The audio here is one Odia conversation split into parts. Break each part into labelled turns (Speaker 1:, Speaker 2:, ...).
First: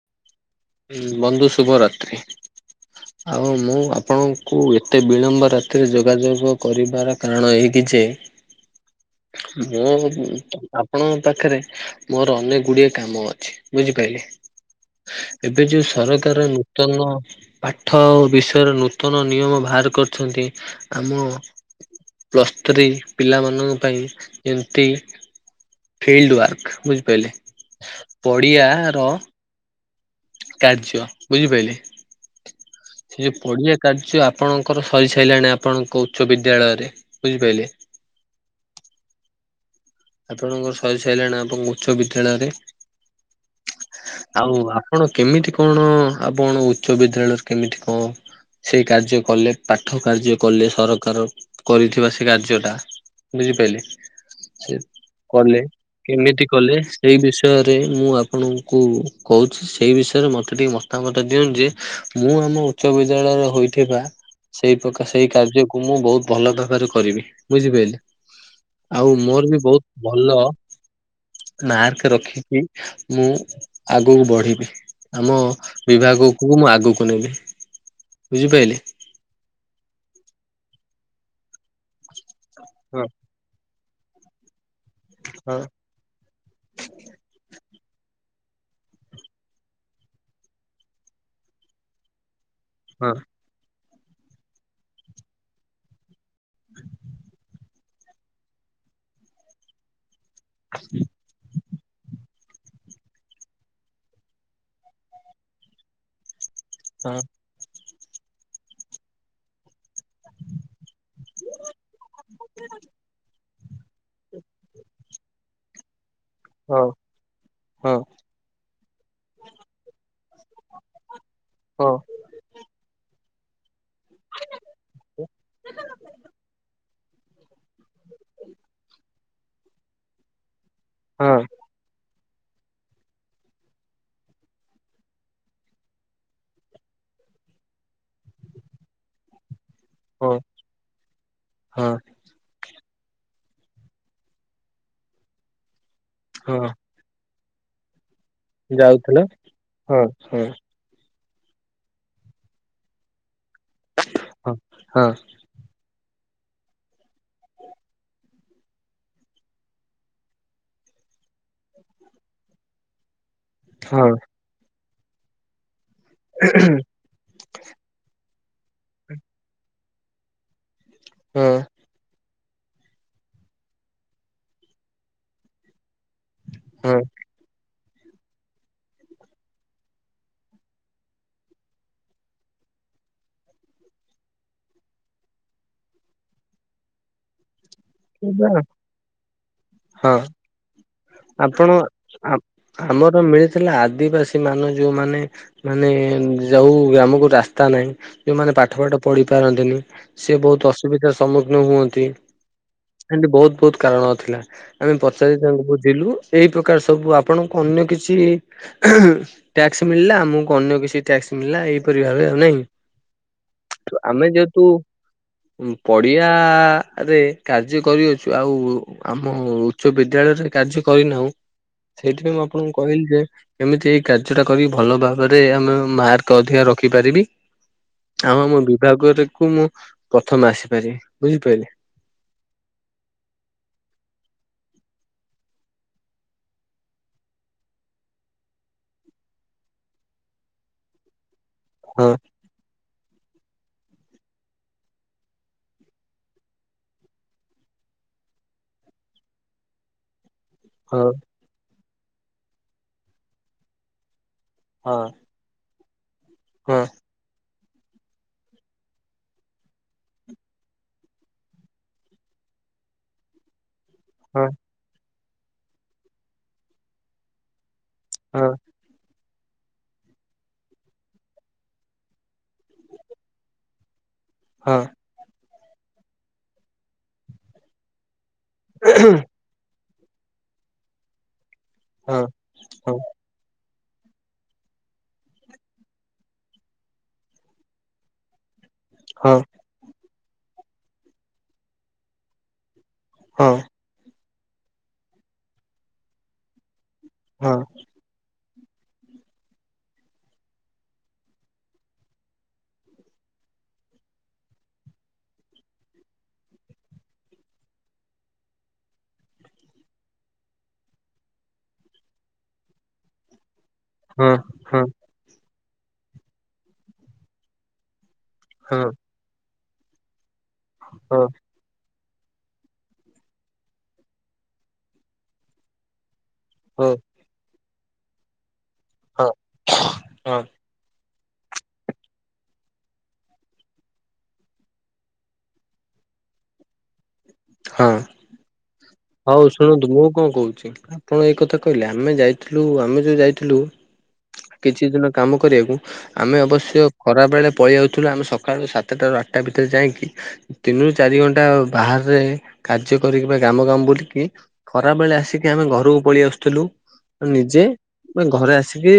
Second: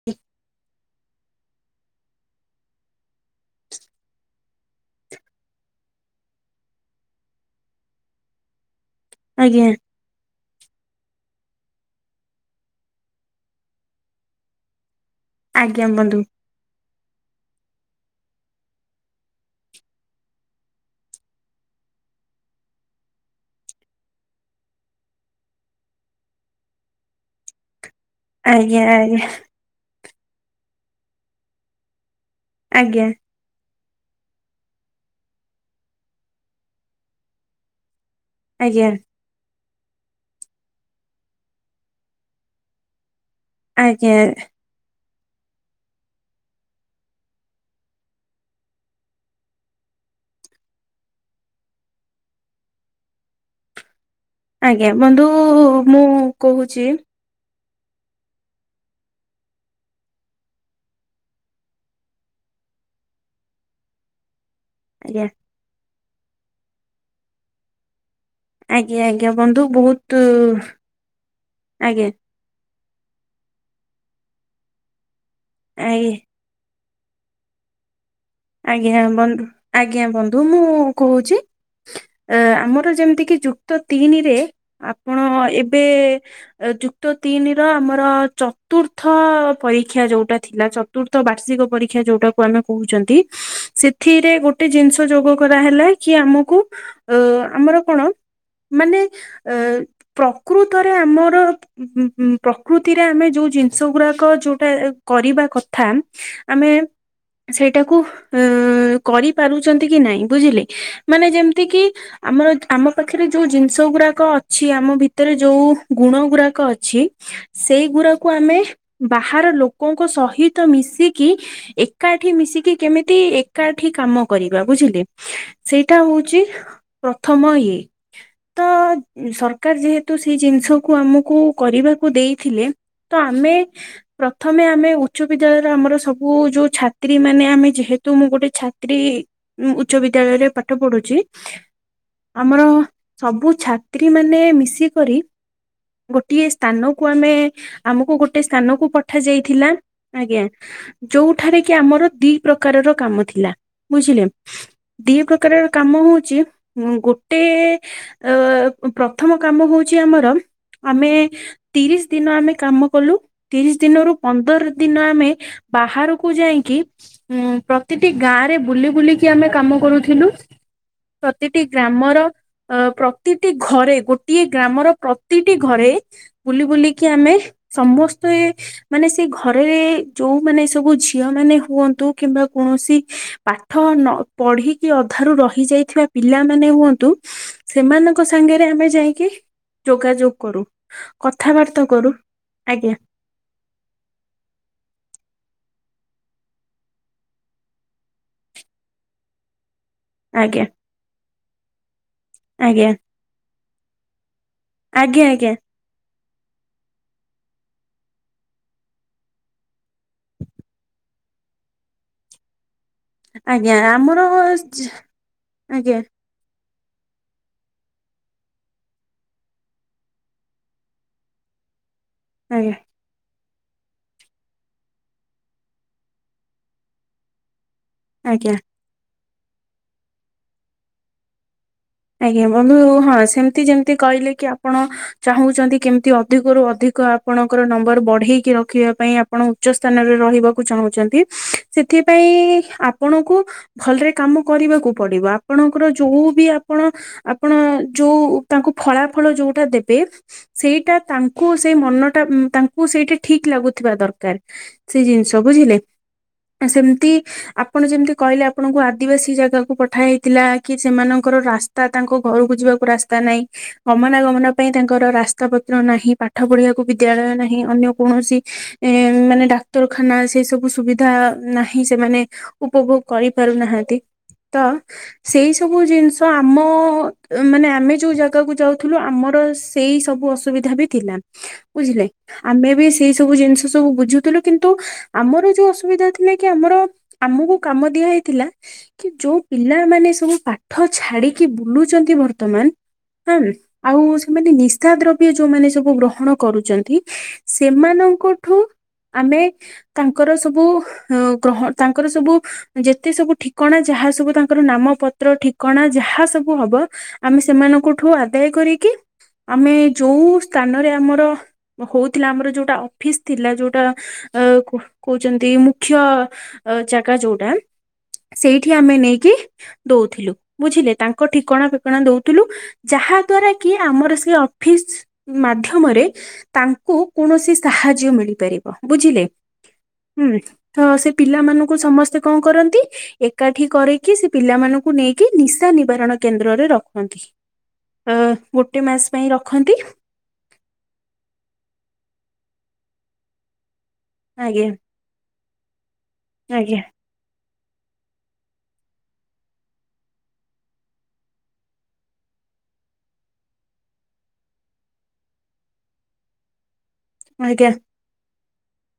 Speaker 1: [inaudible]
Speaker 2: ବନ୍ଧୁ ଶୁଭ ରାତ୍ରି। ଆଉ ମୁଁ ଆପଣଙ୍କୁ ଏତେ ବିଳମ୍ବ ରାତିରେ ଯୋଗାଯୋଗ କରିବାର କାରଣ ଏହିଇକି ଯେ
Speaker 1: ଆଜ୍ଞା
Speaker 2: ମୁଁ ଆମ୍ ଆପଣଙ୍କ ପାଖରେ ମୋର ଅନେକ ଗୁଡିଏ କାମ ଅଛି। ବୁଝିପାଇଲେ ଏବେ ଯୋଉ
Speaker 1: ଆଜ୍ଞା ବନ୍ଧୁ
Speaker 2: ସରକାର, ନୁ ନୂତନ ପାଠ ବିଷୟରେ, ନୂତନ ନିୟମ ବାହାର କରିଛନ୍ତି ଆମ ପ୍ଲସ୍ ଥ୍ରୀ ପିଲାମାନଙ୍କ ଏମତି ଫିଲ୍ଡ ୱାର୍କ ବୁଝିପାରିଲେ
Speaker 1: ଆଜ୍ଞା
Speaker 2: ପଡ଼ିଆର
Speaker 1: ଆଜ୍ଞା
Speaker 2: କାର୍ଯ୍ୟ ବୁଝିପାରିଲେ?
Speaker 1: ଆଜ୍ଞା।
Speaker 2: ଯେଉଁ ପଡ଼ିଆ କାର୍ଯ୍ୟ ଆପଣଙ୍କର ସରିସାରିଲାଣି ଆପଣଙ୍କ ଉଚ୍ଚ ବିଦ୍ୟାଳୟରେ ବୁଝିପାରିଲେ
Speaker 1: ଆଜ୍ଞା।
Speaker 2: ଆପଣଙ୍କର ସରି ସାରିଲାଣି ଆପଣଙ୍କ ଉଚ୍ଚ ବିଦ୍ୟାଳୟରେ।
Speaker 1: ଆଜ୍ଞା
Speaker 2: ଆଉ ଅ ଆପଣ କେମିତି କଣ, ଆପଣ ଉଚ୍ଚ ବିଦ୍ୟାଳୟରେ କେମିତି କଣ ସେଇ କାର୍ଯ୍ୟ କଲେ। ପାଠ କାର୍ଯ୍ୟ କଲେ। ସରକାର କରିଥିବା ସେ କାର୍ଯ୍ୟଟା? ବୁଝିପାଇଲି
Speaker 1: ଆଜ୍ଞା। ବନ୍ଧୁ ମୁଁ
Speaker 2: କଲେ
Speaker 1: କହୁଛି
Speaker 2: ସେଇ ବିଷୟରେ ମୁଁ ଆପଣଙ୍କୁ କହୁଛି ସେହି ବିଷୟରେ ମୋତେ ଟିକେ ମତାମତ ଦିଅନ୍ତୁ, ଯେ ମୁଁ ଆମ ଉଚ୍ଚ ବିଦ୍ୟାଳୟର ହୋଇଥିବା ସେଇ ପ୍ରକାର
Speaker 1: ଆଜ୍ଞା
Speaker 2: ସେଇ କାର୍ଯ୍ୟକୁ ମୁଁ ବହୁତ ଭଲ ଭାବରେ କରିବି। ବୁଝିପାରିଲେ?
Speaker 1: ଆଜ୍ଞା
Speaker 2: ଆଉ
Speaker 1: ଆଜ୍ଞା।
Speaker 2: ମୋର ବି
Speaker 1: ବନ୍ଧୁ
Speaker 2: ବହୁତ
Speaker 1: ବହୁ
Speaker 2: ଭଲ ମାର୍କ ରଖ ରଖିକି ମୁଁ ଆଗକୁ ବଢିବି, ଆମ
Speaker 1: ଆଜ୍ଞା
Speaker 2: ବିଭାଗ କୁ ମୁଁ ଆଗକୁ ନେବି। ବୁଝିପାଇଲେ?
Speaker 1: ଆଜ୍ଞା ବନ୍ଧୁ। ଆଜ୍ଞା ବନ୍ଧୁ। ମୁଁ କହୁଛି ଆମ
Speaker 2: ହଁ
Speaker 1: ଯେମିତି କି ଯୁକ୍ତ ତିନିରେ, ଆପଣ
Speaker 2: ହଁ
Speaker 1: ଏବେ ଯୁ କ୍ତ ତିନିର ଆମର ଚତୁର୍ଥ ପରୀକ୍ଷା ଯଉଟା ଥିଲା, ଚତୁର୍ଥ ବାର୍ଷିକ ପରୀକ୍ଷା ଯେଉଟା କୁ ଆମେ
Speaker 2: ହଁ
Speaker 1: କହୁଛନ୍ତି। ସେଥିରେ ଗୋଟେ ଜିନିଷ ଯୋଗ କରାହେଲା କି ଆମକୁ ଅ ଆମର କଣ ମାନେ ଅ ପ୍ରକୃତରେ ଆମର, ଉଁ-ଉଁ ପ୍ରକୃତିରେ ଆମେ ଯେଉଁ ଜିନିଷ ଗୁଡ଼ାକ ଯେଉଁଟା କରିବା କଥା, ଆମେ
Speaker 2: ହଁ।
Speaker 1: ସେଇଟାକୁ ଅ କରି ପାରୁଛନ୍ତି କି ନାଇଁ ବୁଝିଲେ ମାନେ ଯେମିତି କି ଆମର, ଆମ ପାଖରେ ଯୋଉ ଜିନିଷ ଗୁଡାକ ଅଛି ଆମ ଭିତରେ ଯୋଉ ଗୁଣ ଗୁଡାକ ଅଛି। ସେଇ
Speaker 2: ହଁ
Speaker 1: ଗୁରା କୁ ଆମେ ବାହାର ଲୋକଙ୍କ ସହିତ ମିଶିକି,
Speaker 2: ହଁ
Speaker 1: ଏକାଠି ମିଶିକି କେମି ଏକାଠି କାମ କରିବା, ବୁଝିଲେ ସେଇଟା ହଉଛି ପ୍ରଥମ ଇଏ ତ ସରକାର ଯେହେତୁ ସେଇ ଜିନିଷକୁ
Speaker 2: ହଁ
Speaker 1: ଆମକୁ
Speaker 2: ହଁ
Speaker 1: କରିବାକୁ ଦେଇଥିଲେ। ତ ଆମେ ପ୍ରଥମେ ଆମେ ଉଚ୍ଚ ବିଦ୍ୟାଳୟରେ ଆମର ସବୁ ଯୋଉ ଛାତ୍ରୀ ମାନେ, ଆମେ ଯେହେ ତ ମୁଁ ଗୋଟେ ଛାତ୍ରୀ ଉଚ୍ଚ
Speaker 2: ହଁ
Speaker 1: ବିଦ୍ୟାଳୟରେ ପାଠ ପଢୁଛି
Speaker 2: ହଁ
Speaker 1: ଆମର ସବୁ ଛାତ୍ରୀ ମାନେ ମିଶିକରି ଗୋଟିଏ
Speaker 2: ହଁ।
Speaker 1: ସ୍ଥାନକୁ କୁ ଆମେ ଆମକୁ ଗୋଟେ ସ୍ଥାନକୁୁ
Speaker 2: ଯାଉଥିଲ?
Speaker 1: ପଠାଯାଇଥିଲା।
Speaker 2: ହଁ ହଁ
Speaker 1: ଆଜ୍ଞା। ଯୋଉଠାରେ କି ଆମର ଦି ପ୍ରକାରର କାମ ଥିଲା। ବୁଝିଲେ
Speaker 2: ହଁ ହଁ
Speaker 1: ଦି ପ୍ର କାର କାମ ହଉଛି, ଗୋଟେ ଅ ପ୍ରଥମ କାମ ହଉଛି ଆମର, ଆମେ ତିରିଶ ଦିନ ଆମେ କାମ କଲୁ ତିରିଶ
Speaker 2: ହଁ
Speaker 1: ଦିନରୁ ପନ୍ଦର ଦିନ ଆମେ ବାହାରକୁ ଯାଇକି ଉଁ ପ୍ରତିଟି ଗାଁରେ ବୁଲି ବୁଲିକି ଆମେ କାମ କରୁଥିଲୁ।
Speaker 2: ହଁ।
Speaker 1: ପ୍ରତିଟି ଗ୍ରାମର ଅ ପ୍ରତିଟି ଘରେ ଗୋଟିଏ ଗ୍ରାମର ପ୍ରତିଟି ଘରେ ବୁଲି
Speaker 2: ହଁ
Speaker 1: ବୁଲିକି ଆମେ ସମସ୍ତେ ମାନେ ସେଇ ଘରେ ଯୋଉ ମାନେ ସବୁ ଝିଅ ମାନେ ହୁଅନ୍ତୁ। କିମ୍ବା କୌଣସି ପାଠ ନ ପଢିକି ଅଧାରୁ ରହି ଯାଇଥିବା ପିଲାମାନେ ହୁଅନ୍ତୁ। ସେମାନଙ୍କ ସାଙ୍ଗରେ ଆମେ ଯାଇକି
Speaker 2: ହଁ
Speaker 1: ଯୋଗାଯୋଗ କରୁ। କଥାବାର୍ତ୍ତା କରୁ ଆଜ୍ଞା।
Speaker 2: ଥିଲା ଆଦିବାସୀ ମାନ ଯୋଉମାନେ ମାନେ ଯଉ ଗ୍ରାମକୁ ରାସ୍ତା ନାହିଁ, ଯୋଉମାନେ ପାଠ ପାଠ ପଢି ପାରନ୍ତିନି ସେ
Speaker 1: ଆଜ୍ଞା
Speaker 2: ବହୁତ ଅସୁବିଧାର ସମ୍ମୁଖୀନ ହୁଅନ୍ତି।
Speaker 1: ଆଜ୍ଞା।
Speaker 2: ସେନ୍ତି ବହୁତ ବହୁତ କାରଣ ଥିଲା ଆମେ
Speaker 1: ଆଜ୍ଞା
Speaker 2: ପଚାର
Speaker 1: ଆଜ୍ଞା
Speaker 2: ତାଙ୍କୁ ବହୁ ବିଲୁ ଏଇ ପ୍ରକାର ସବୁ ଆପଣଙ୍କୁ ଅନ୍ୟ କିଛି ଟ୍ୟାକ୍ସ ମିଳିଲା ଆମକୁ ଅନ୍ୟ କିଛି ଟ୍ୟାକ୍ସ ମିଳିଲା ଏଇପରି ଭାବେ ଆଉ ନାଇଁ।
Speaker 1: ଆଜ୍ଞା
Speaker 2: ଆମେ
Speaker 1: ଆମର ଆଜ୍ଞା
Speaker 2: ଆ ରେ କାର୍ଯ୍ୟ କରିଅଛୁ ଆଉ ଆମ ଉଚ୍ଚ ବିଦ୍ୟାଳୟରେ କାର୍ଯ୍ୟ କରିନାହୁଁ। ସେଇଥିପାଇଁ ମୁଁ
Speaker 1: ଆଜ୍ଞା
Speaker 2: ଆପଣଙ୍କୁ କହିଲି ଯେ ଏମିତି ଏଇ କାର୍ଯ୍ୟଟା କରି ଭଲ ଭାବରେ ଆମେ ମାର୍କ ଅଧିକା ରଖିପାରିବି। ଆଁ
Speaker 1: ଆଜ୍ଞା
Speaker 2: ମୋ ବିଭାଗ କ ମୁଁ ପ୍ରଥମେ ଆସିପାରିବି ବୁଝିପାରିଲେ।
Speaker 1: ଆଜ୍ଞା ବନ୍ଧୁ ହଁ ସେମିତି ଯେମିତି କହିଲେ କି ଆପଣ ଚାହୁଁଚନ୍ତି କେମତି ଅଧିକରୁୁ ଅଧିକ ଆପଣଙ୍କର ନମ୍ବର ବଢେଇକି ରଖିବା ପାଇଁ ଆପଣ ଉଚ୍ଚ ସ୍ଥାନରେ ରହିବାକୁ ଚାହୁଁଚନ୍ତି।
Speaker 2: ହଁ
Speaker 1: ସେଥିପାଇଁ ଆପଣଙ୍କୁ ଭଲରେ କାମ କରିବାକୁ ପଡିବ। ଆପଣଙ୍କର ଯୋଉ ବି ଆ ଆପଣ ଆପଣ ଯୋଉ ତାଙ୍କୁ ଫଳାଫଳ ଯୋଉଟା ଦେବେ ସେଇଟା
Speaker 2: ହଁ
Speaker 1: ତା ଙ୍କୁ ସେଇ ମନଟା ଉଁ ତାଙ୍କୁ ସେଇଟା ଠିକ ଲାଗୁଥିବା ଦରକାର
Speaker 2: ହଁ
Speaker 1: ସେଇ ଜିନିଷ ବୁଝିଲେ। ଅ
Speaker 2: ହଁ
Speaker 1: ସେମିତି ଆ ଆପଣ ଯେମିତି କହିଲେ ଆପଣଙ୍କୁ ଆଦିବାସୀ ଜାଗାକୁ ପଠା ହେଇଥିଲା କି ସେମାନଙ୍କ ଙ୍କର ରାସ୍ତା ତାଙ୍କ ଘରକୁ ଯିବାକୁ ରାସ୍ତା ନାହିଁ ଗମନା
Speaker 2: ହଁ
Speaker 1: ଗମନ ପାଇଁ ତାଙ୍କର ରାସ୍ତା ପତ୍ର ନାହିଁ ପାଠ ପଢିବାକୁ ବିଦ୍ୟାଳୟ ନାହିଁ ଅନ୍ୟ କୌଣସି
Speaker 2: ହଁ
Speaker 1: ଏ ମାନେ ଡାକ୍ତରଖାନା ସେ ସବୁ ସୁବିଧା ନାହିଁ। ସେମାନେ ଉପଭୋଗ କରିପାରୁନାହାନ୍ତି। ତ
Speaker 2: ହଁ
Speaker 1: ସେଇ ସବୁ ଜିନିଷ ଆମ ମାନେ ଆମେ ଯୋଉ ଜାଗା ପ୍ତ କୁ ଯାଉଥିଲୁ। ଆମର ସେଇ ସବୁ ଅସୁବିଧା ବି ଥିଲା ବୁଝିଲେ।
Speaker 2: ହଁ।
Speaker 1: ଆମେ ବି ସେଇ ସବୁ ଜିନିଷ ସବୁ ବୁଝୁଥିଲୁ କିନ୍ତୁ ଆମର ଯୋଉ ଅସୁବିଧା ଥିଲା କି ଆମର ଆମକୁ କାମ ଦିଆ ହେଇଥିଲା। କି ଯୋଉ ପିଲାମାନୋନ ସବୁ ପାଠ ଛାଡିକି ବୁଲୁଛନ୍ତି ବର୍ତ୍ତମାନ ହଁ ଆଉ ସେମାନେ ନିଶା ଦ୍ରବ୍ୟ ଯୋଉମାନେ ସବୁ ଗ୍ରହଣ କରୁଚନ୍ତି, ସେମାନଙ୍କଠୁ ଆମେ ତାଙ୍କର ସବୁ ଅ ଗ୍ରହ ତାଙ୍କର ସବୁ ଯେତେ ସବୁ ଠିକଣା ଯାହା ସବୁ ତାଙ୍କର ନାମ ପତ୍ର ଠିକ କଣା ଯାହା ସବୁ ହବ, ଆମେ ସେମାନଙ୍କଠୁ ଆଦାୟ କରିକି ଆମେ ଯଉଁ ସ୍ଥାନରେ ଆମର ହଉଥିଲା ଆମର ଯୋଉଟା ଅଫିସ ଥିଲା ଯଉଟା
Speaker 2: ହଁ ହଁ।
Speaker 1: କହୁଚନ୍ତି ମୁଖ୍ୟ ଜାଗା ଯୋଉଟା, ସେଇଠି ଆମେ ନେଇକି ବି ଦଉଥିଲୁ ବୁଝିଲେ ତାଙ୍କ ଠିକଣା ଣା ଦଉଥିଲୁ ଯାହା ଦ୍ଵାରା କି ଆମର ସେ ଅଫିସ ମାଧ୍ୟମରେ ତାଙ୍କୁ କୌଣସି ସାହାଯ୍ୟ ମିଳିପାରିବ ବୁଝିଲେ, ହୁଁ। ତ ସେ ପିଲାମାନଙ୍କୁ ସମସ୍ତେ କଣ କରନ୍ତି ଏକାଠି କରକି ସେ ପିଲାମାନଙ୍କୁ ନେଇ କି ନିଶା ନିବାରଣ କେନ୍ଦ୍ରରେ ରଖନ୍ତି ଅ ଗୋଟେ ମାସ ପାଇଁ
Speaker 2: ହଁ ହଉ
Speaker 1: ରଖନ୍ତି।
Speaker 2: ଶୁଣନ୍ତୁ ମୁଁ କଣ କହୁଚି, ଆପଣ ଏଇ କଥା କହିଲେ ଆମେ ଯାଇଥିଲୁ ଆମେ ଯୋଉ ଯାଇଥିଲୁ
Speaker 1: ଆଜ୍ଞା
Speaker 2: କିଛି ଦିନ କାମ କରିବାକୁ ଆମେ
Speaker 1: ଆଜ୍ଞା
Speaker 2: ଅବଶ୍ୟ ଖରାବେଳେ ପଳେଇଯାଉଥିଲୁ ଆମେ ସକାଳୁ ସାତଟାରୁ ଆଠଟା ଭିତରେ ଯାଇକି। ତିନି ରୁ ଚାରି ଘଣ୍ଟା ବାହରେ କାର୍ଯ୍ୟ କରିକି ବା ଗ୍ରାମ ଗ୍ରାମ ବୁଲିକି ଖରା ବେଳେ ଆସିକି ଆମେ ଘରକୁ ପଳେଇ ଆସୁଥିଲୁ। ନିଜେ
Speaker 1: ଆଜ୍ଞା
Speaker 2: ଘରେ ଆସିକି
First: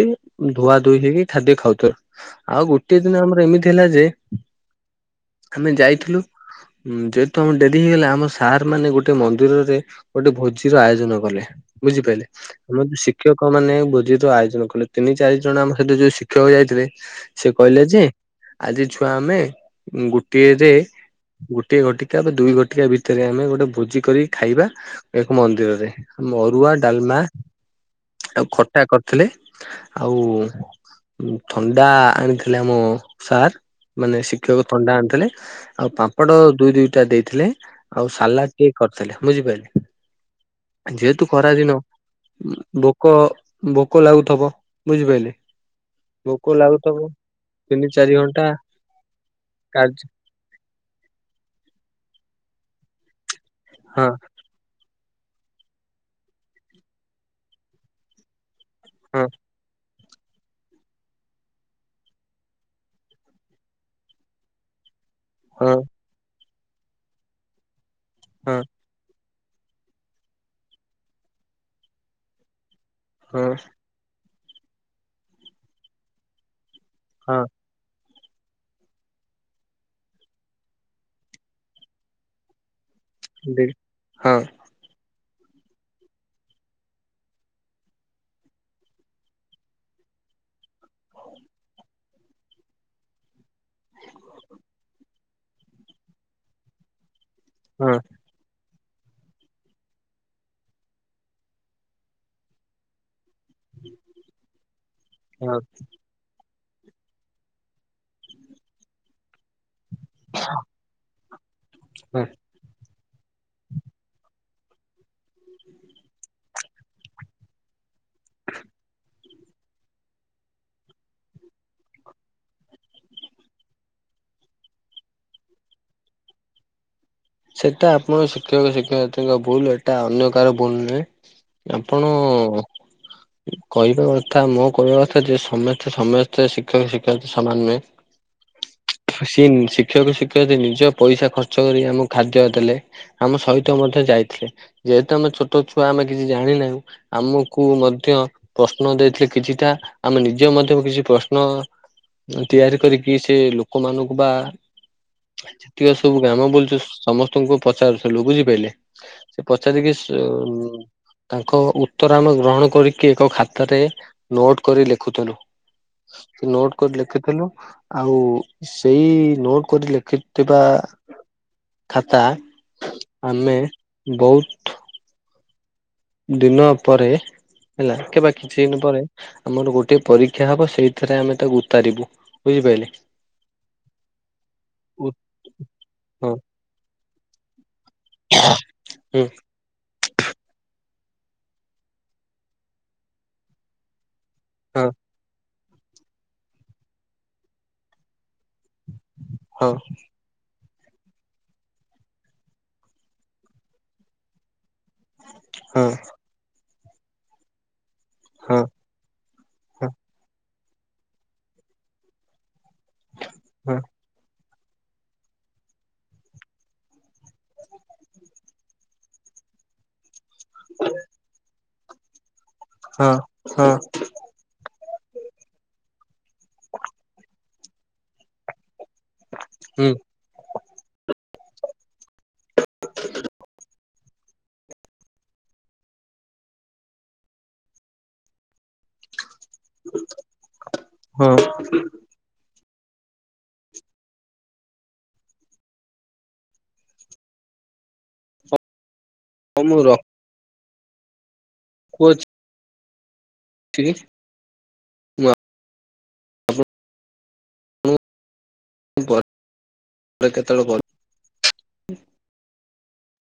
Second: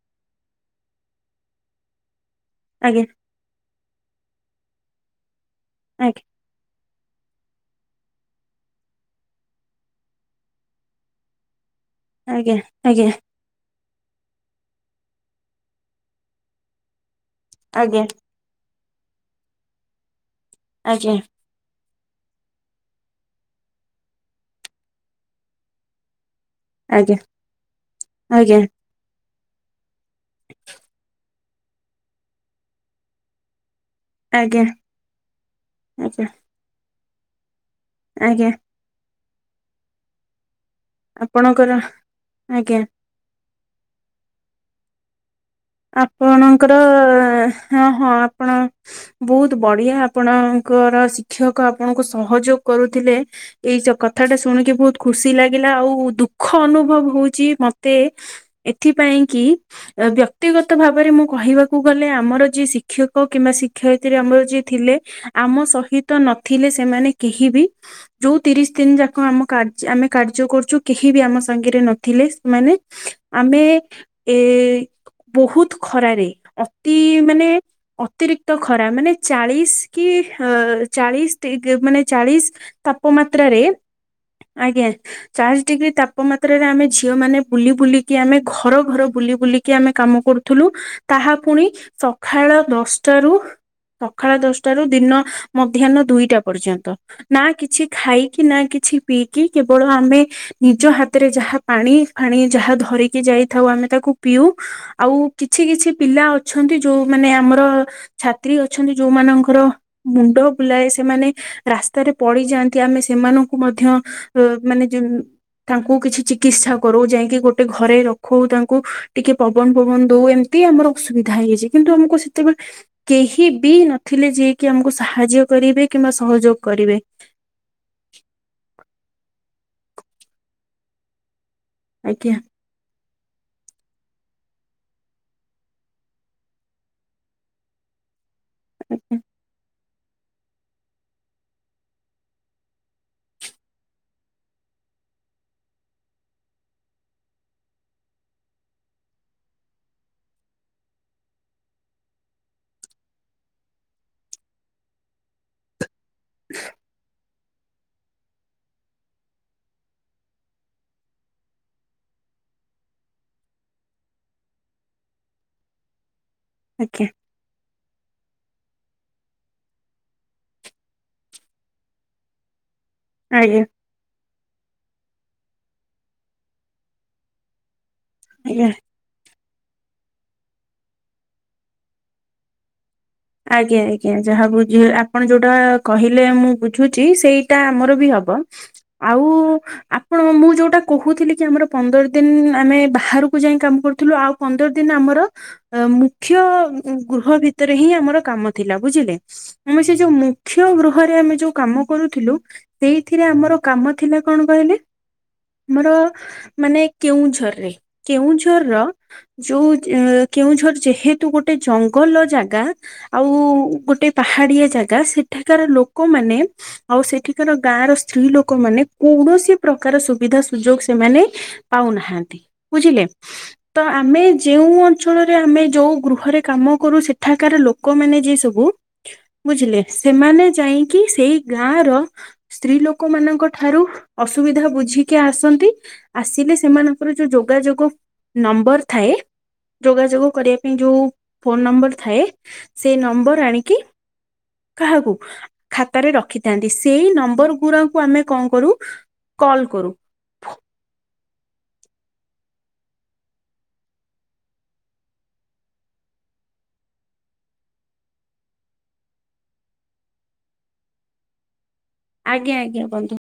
Speaker 2: ଧୁଆ ଧୋଇ ହେଇକି ଖାଦ୍ୟ ଖାଉଥିଲୁ। ଆଉ ଗୋଟିଏ
Speaker 1: ଆଜ୍ଞା
Speaker 2: ଦିନ ଆମର ଏମିତି ହେଲା ଯେ ଆମେ ଯାଇଥିଲୁ। ହୁଁ ଯେହେତୁ ଆମ ଢ଼େ ହେଇଗଲା ଆମ ସାର୍ ମାନେ ଗୋଟେ ମନ୍ଦିରରେ ଗୋଟେ ଭୋଜିର ଆୟୋଜନ କଲେ। ବୁଝିପାରିଲେ
Speaker 1: ଆଜ୍ଞା
Speaker 2: ଆମର
Speaker 1: ଆଜ୍ଞା
Speaker 2: ଯ ଶିକ୍ଷକ ଲୋକ ମାନେ ଭୋଜି ର ଆୟୋଜନ କଲେ ତିନି ଚାରି ଜଣ ଆମ ସହିତ ଯୋଉ ଶିକ୍ଷକ ଯାଇଥିଲେ ସେ କହିଲେ
Speaker 1: ଆଜ୍ଞା
Speaker 2: ଯେ ଆଜି ଛୁଆ ଆମେ ଗୋଟିଏରେ
Speaker 1: ଆଜ୍ଞା
Speaker 2: ଗୋଟିଏ ଘଟିକା ବା ଦୁଇ ଘଟା ଏହା ଭିତରେ ଆମେ ଗୋଟେ ଭୋଜି କରି ଖାଇବା ଏକ ମନ୍ଦିରରେ ମରୁଆ
Speaker 1: ଆଜ୍ଞା
Speaker 2: ଡାଲମା ଆଉ
Speaker 1: ଆଜ୍ଞା
Speaker 2: ଖଟା ଖ ଥିଲେ ଆଉ ଥଣ୍ଡା ଆଣିଥିଲେ ଆମ ସାର୍। ମାନେ ଶିକ୍ଷକ
Speaker 1: ଆଜ୍ଞା
Speaker 2: ଥଣ୍ଡା ଆଣିଥିଲେ ଆଉ
Speaker 1: ଆଜ୍ଞା
Speaker 2: ପାମ୍ପଡ଼ ଦୁଇ ଦୁଇଟା ଦେଇଥିଲେ ଆଉ
Speaker 1: ଆଜ୍ଞା
Speaker 2: ସାଲାଟ ଟେ କରିଥିଲେ ବୁଝିପାଇଲେ ଯେହେତୁ ଖରା ଦିନ
Speaker 1: ଆପଣଙ୍କର ଆଜ୍ଞା
Speaker 2: ପୋକ ଭୋକ ଲାଗୁଥିବ ବୁଝିପାରିଲେ? ଭୋକ
Speaker 1: ଆପଣଙ୍କର
Speaker 2: ଲାଗୁଥବ
Speaker 1: ହ
Speaker 2: ତିନି
Speaker 1: ହଁ
Speaker 2: ଚାରି ଘଣ୍ଟା
Speaker 1: ଆପଣ ବହୁତ ବଢିଆ
Speaker 2: କାର୍ଯ୍ୟ
Speaker 1: ଆପଣଙ୍କର ଶିକ୍ଷକ ଆପଣଙ୍କୁ ସହଯୋଗ କରୁଥିଲେ ଏଇ
Speaker 2: ହଁ
Speaker 1: କଥା ଟା ଶୁଣିକି ବହୁତ ଖୁସି ଲାଗିଲା ଆଉ ଦୁଃଖ ଅନୁଭବ ହଉଚି ମତେ ଏଥିପାଇଁ
Speaker 2: ହଁ
Speaker 1: କି ଏ ଦିୟ ବ୍ୟକ୍ତିଗତ ଭାବରେ ମୁଁ କହିବାକୁ ଗଲେ ଆମର ଯିଏ ଶିକ୍ଷକ କିମ୍ବା ଶିକ୍ଷୟିତ୍ରୀ ଆମର ଯିଏ ଥିଲେ। ଆମ
Speaker 2: ହଁ
Speaker 1: ସହିତ ନଥିଲେ ସେମାନେ କେହି ବି ଯୋଉ
Speaker 2: ହଁ
Speaker 1: ତିରିଶ ଦିନ ଯାକ ଆମ କା ଆମେ କାର୍ଯ୍ୟ କରୁଛୁ କେହି ବି ଆମ ସାଙ୍ଗରେ ନଥିଲେ ସେମାନେ
Speaker 2: ହଁ
Speaker 1: ଆମେ ଏ ବହୁତ ଖରାରେ ଅତି ମାନେ
Speaker 2: ହଁ
Speaker 1: ଅତିରିକ୍ତ ଖରା ମାନେ ଚାଳିଶ କି ଅ ଚାଳିଶ ମାନେ ଚାଳିଶ ତାପମାତ୍ରାରେ
Speaker 2: ଦି ହଁ
Speaker 1: ଆଜ୍ଞା। ଚାଳିଶ ଡିଗ୍ରୀ ତାପମାତ୍ରାରେ ଆମେ ଝିଅ ମାନେ ବୁଲି ବୁଲିକି ଆମେ ଘର ଘର ବୁଲି ବୁଲିକି ଆମେ କାମ କରୁଥିଲୁ ତାହା ପୁଣି ସକାଳ ଦଶଟାରୁ- ସକାଳ ଦଶଟାରୁ ଦିନ ମଧ୍ୟାହ୍ନ ଦୁଇଟା ପର୍ଯ୍ୟନ୍ତ ନା କିଛି
Speaker 2: ହଁ
Speaker 1: ଖାଇି କି ନା କିଛି ପିଇକି କେବଳ ଆମେ ନିଜ ହାତରେ ଯାହା ପାଣି ଫାଣି ଯାହା ଧରିକି ଯାଇଥାଉ ଆମେ ତାକୁ ପିଉ। ଆଉ
Speaker 2: ହଁ
Speaker 1: କିଛି କିଛି ପିଲା ଅ ଅଛନ୍ତି ଯୋଉ ମାନେ ଆମର ଛାତ୍ରୀ ଅଛନ୍ତି ଯୋଉମାନଙ୍କର ମୁଣ୍ଡ ବୁଲାଏ ସେମାନେ ରାସ୍ତାରେ
Speaker 2: ହଁ।
Speaker 1: ପଡିଯାଆନ୍ତି ଆମେ ସେମାନଙ୍କୁ ମଧ୍ୟ ଅ ମାନେ ଯେ ତାଙ୍କୁ କିଛି ଚିକିତ୍ସା କରୁ ଯାଇକି ଗୋଟେ ଘରେ ରଖୁ ତାଙ୍କୁ ଟିକେ ପବନ ଫବନ ଦଉ ଏମିତି ଆମର ଅସୁବିଧା ହେଇଯାଇଛି କିନ୍ତୁ ଆମକୁ ସେତେବେଳେ କେହି ବି ନଥିଲେ ଯିଏକି ଆମକୁ ସାହାଯ୍ୟ କରିବେ କିମ୍ବା ସହଯୋଗ କରିବେ।
Speaker 2: ସେଇଟା ଆପଣ ଶିକ୍ଷକ ଶିକ୍ଷୟତ୍ରୀ ଭୁଲ ଏଟା ଅନ୍ୟ କାହାର ଭୁଲ ନୁହେଁ। ଆପଣ
Speaker 1: ଆଜ୍ଞା
Speaker 2: କହିବା କଥା ମୋ କହିବା କଥା ଯେ ସମସ୍ତେ ସମସ୍ତେ ଶିକ୍ଷକ ଶିକ୍ଷୟ ସମାନ ନୁହେଁ। ସିଏ ଶିକ୍ଷକ ଶିକ୍ଷୟତ୍ରୀ ନିଜ ପଇସା ଖର୍ଚ୍ଚ କରି ଆମକୁ ଖାଦ୍ୟ ଦେଲେ। ଆମ ସହିତ ମଧ୍ୟ ଯାଇଥିଲେ ଯେହେତୁ ଆମ ଛୋଟ ଛୁଆ ଆମେ କିଛି ଜାଣିନାହୁଁ। ଆମକୁ ମଧ୍ୟ ପ୍ରଶ୍ନ ଦେଇଥିଲେ କିଛିଟା ଆମେ ନିଜେ ମଧ୍ୟ କିଛି ପ୍ରଶ୍ନ ତିଆରି କରିକି ସେ ଲୋକମାନଙ୍କୁ ବା ସବୁ ଗ୍ରାମ ବୁଲଛୁ ସମସ୍ତଙ୍କୁ ପଚାରୁଥିଲୁ ବୁଝିପାରିଲେ ସେ ପଚାରିକି ସେ ତାଙ୍କ ଉତ୍ତର ଆମେ ଗ୍ରହଣ କରିକି ଏକ ଖାତାରେ ନୋଟ୍ କରି ଲେଖୁଥିଲୁ। ନୋଟ୍ କରି
Speaker 1: ଆଜ୍ଞା
Speaker 2: ଲେଖିଥିଲୁ ଆଉ ସେଇ ନୋଟ୍ କରି ଲେଖିଥିବା ଖାତା ଆମେ
Speaker 1: ଆଜ୍ଞା
Speaker 2: ବହୁ ଦିନ ପରେ ହେଲା କେ ବା କିଛି
Speaker 1: ଆଜ୍ଞା।
Speaker 2: ଦିନ ପରେ ଆମର ଗୋଟେ ପରୀକ୍ଷା ହବ ସେଇଥିରେ ଆମେ ତାକୁ ଉତାରିବୁ ବୁଝିପାରିଲେ।
Speaker 1: ଆଜ୍ଞା ଆଜ୍ଞା ଯାହା ବୁଝ
Speaker 2: ଉ
Speaker 1: ଆପଣ ଯୋଉଟା କହିଲେ
Speaker 2: ହଁ
Speaker 1: ମୁଁ ବୁଝୁଛି ସେଇଟା ଆମର ବି ହବ। ବ ଆଉ
Speaker 2: ହୁଁ
Speaker 1: ହଁ କଣ ମୁଁ ଯୋଉଟା କହୁଥିଲି କି ଆମର ପନ୍ଦର ଦିନ ଆମେ ବାହାରକୁ ଯାଇ କାମ କରୁଥିଲୁ ଆଉ ପନ୍ଦର
Speaker 2: ହଁ
Speaker 1: ଦିନ ଆମର ମୁଖ୍ୟ ଗୃହ ଭିତରେ ହିଁ ଆମର କାମ ଥିଲା ବୁଝିଲେ
Speaker 2: ହଁ
Speaker 1: ଆମେ ସେ ଯୋଉ ମୁଖ୍ୟ ଗୃହରେ ଆମେ ଯୋଉ କାମ କରୁଥିଲୁ ସେଇଥିରେ ଆମର କାମ ଥିଲା କଣ କହିଲେ?
Speaker 2: ହଁ
Speaker 1: ଆମର ମାନେ କେଉଁଝରରେ କେଉଁଝର
Speaker 2: ହଁ
Speaker 1: ର ଯୋଉ
Speaker 2: ହଁ
Speaker 1: କେଉଁଝର ଯେହେତୁ ଗୋଟେ ଜଙ୍ଗଲ ଜାଗା ଆଉ
Speaker 2: ହଁ
Speaker 1: ଗୋଟେ ପାହାଡିଆ ଜାଗା ସେଠାକାର ଲୋକମାନେ ଆଉ ସେଠିକାର ଗାଁ ର ସ୍ତ୍ରୀ ଲୋକ ମାନେ କୌଣସି ପ୍ରକାର ସୁବିଧା ସୁଯୋଗ ସେମାନେ ପାଉନାହାନ୍ତି ବୁଝିଲେ।
Speaker 2: ହଁ ହଁ
Speaker 1: ତ ଆମେ ଯେଉଁ ଅଞ୍ଚଳରେ ଆମେ ଯୋଉ ଗୃହରେ କାମ କରୁ ସେଠାକାର ଲୋକମାନେ ଯିଏ ସବୁ ବୁଝିଲେ
Speaker 2: ହୁଁ
Speaker 1: ସେମାନେ ଯାଇଁକି ସେଇ ଗାଁ ର ସ୍ତ୍ରୀ ଲୋକ ମାନଙ୍କ ଠାରୁ ଅସୁବିଧା ବୁଝିକି ଆସନ୍ତି ଆସିଲେ ସେମାନଙ୍କର ଯୋଉ ଯୋଗାଯୋଗ ନମ୍ବର ଥାଏ ଯୋଗାଯୋଗ କରିବା ପାଇଁ ଯୋଉ
Speaker 2: ହଁ
Speaker 1: ଫୋନ ନମ୍ବର ଥାଏ। ସେ ନମ୍ବର ଆଣିକି କାହାକୁ ଖାତାରେ ରଖିଥାନ୍ତି ସେଇ ନମ୍ବର ଗୁଡାକୁ ଆମେ କଣ କରୁ
Speaker 2: ହଉ
Speaker 1: କଲ
Speaker 2: ମୁଁ
Speaker 1: କରୁ।
Speaker 2: କହୁଛି ଠିକି। [unintelligible] କେତେବେଳେ
Speaker 1: ଆଜ୍ଞ ଆଜ୍ଞା ବନ୍ଧୁ।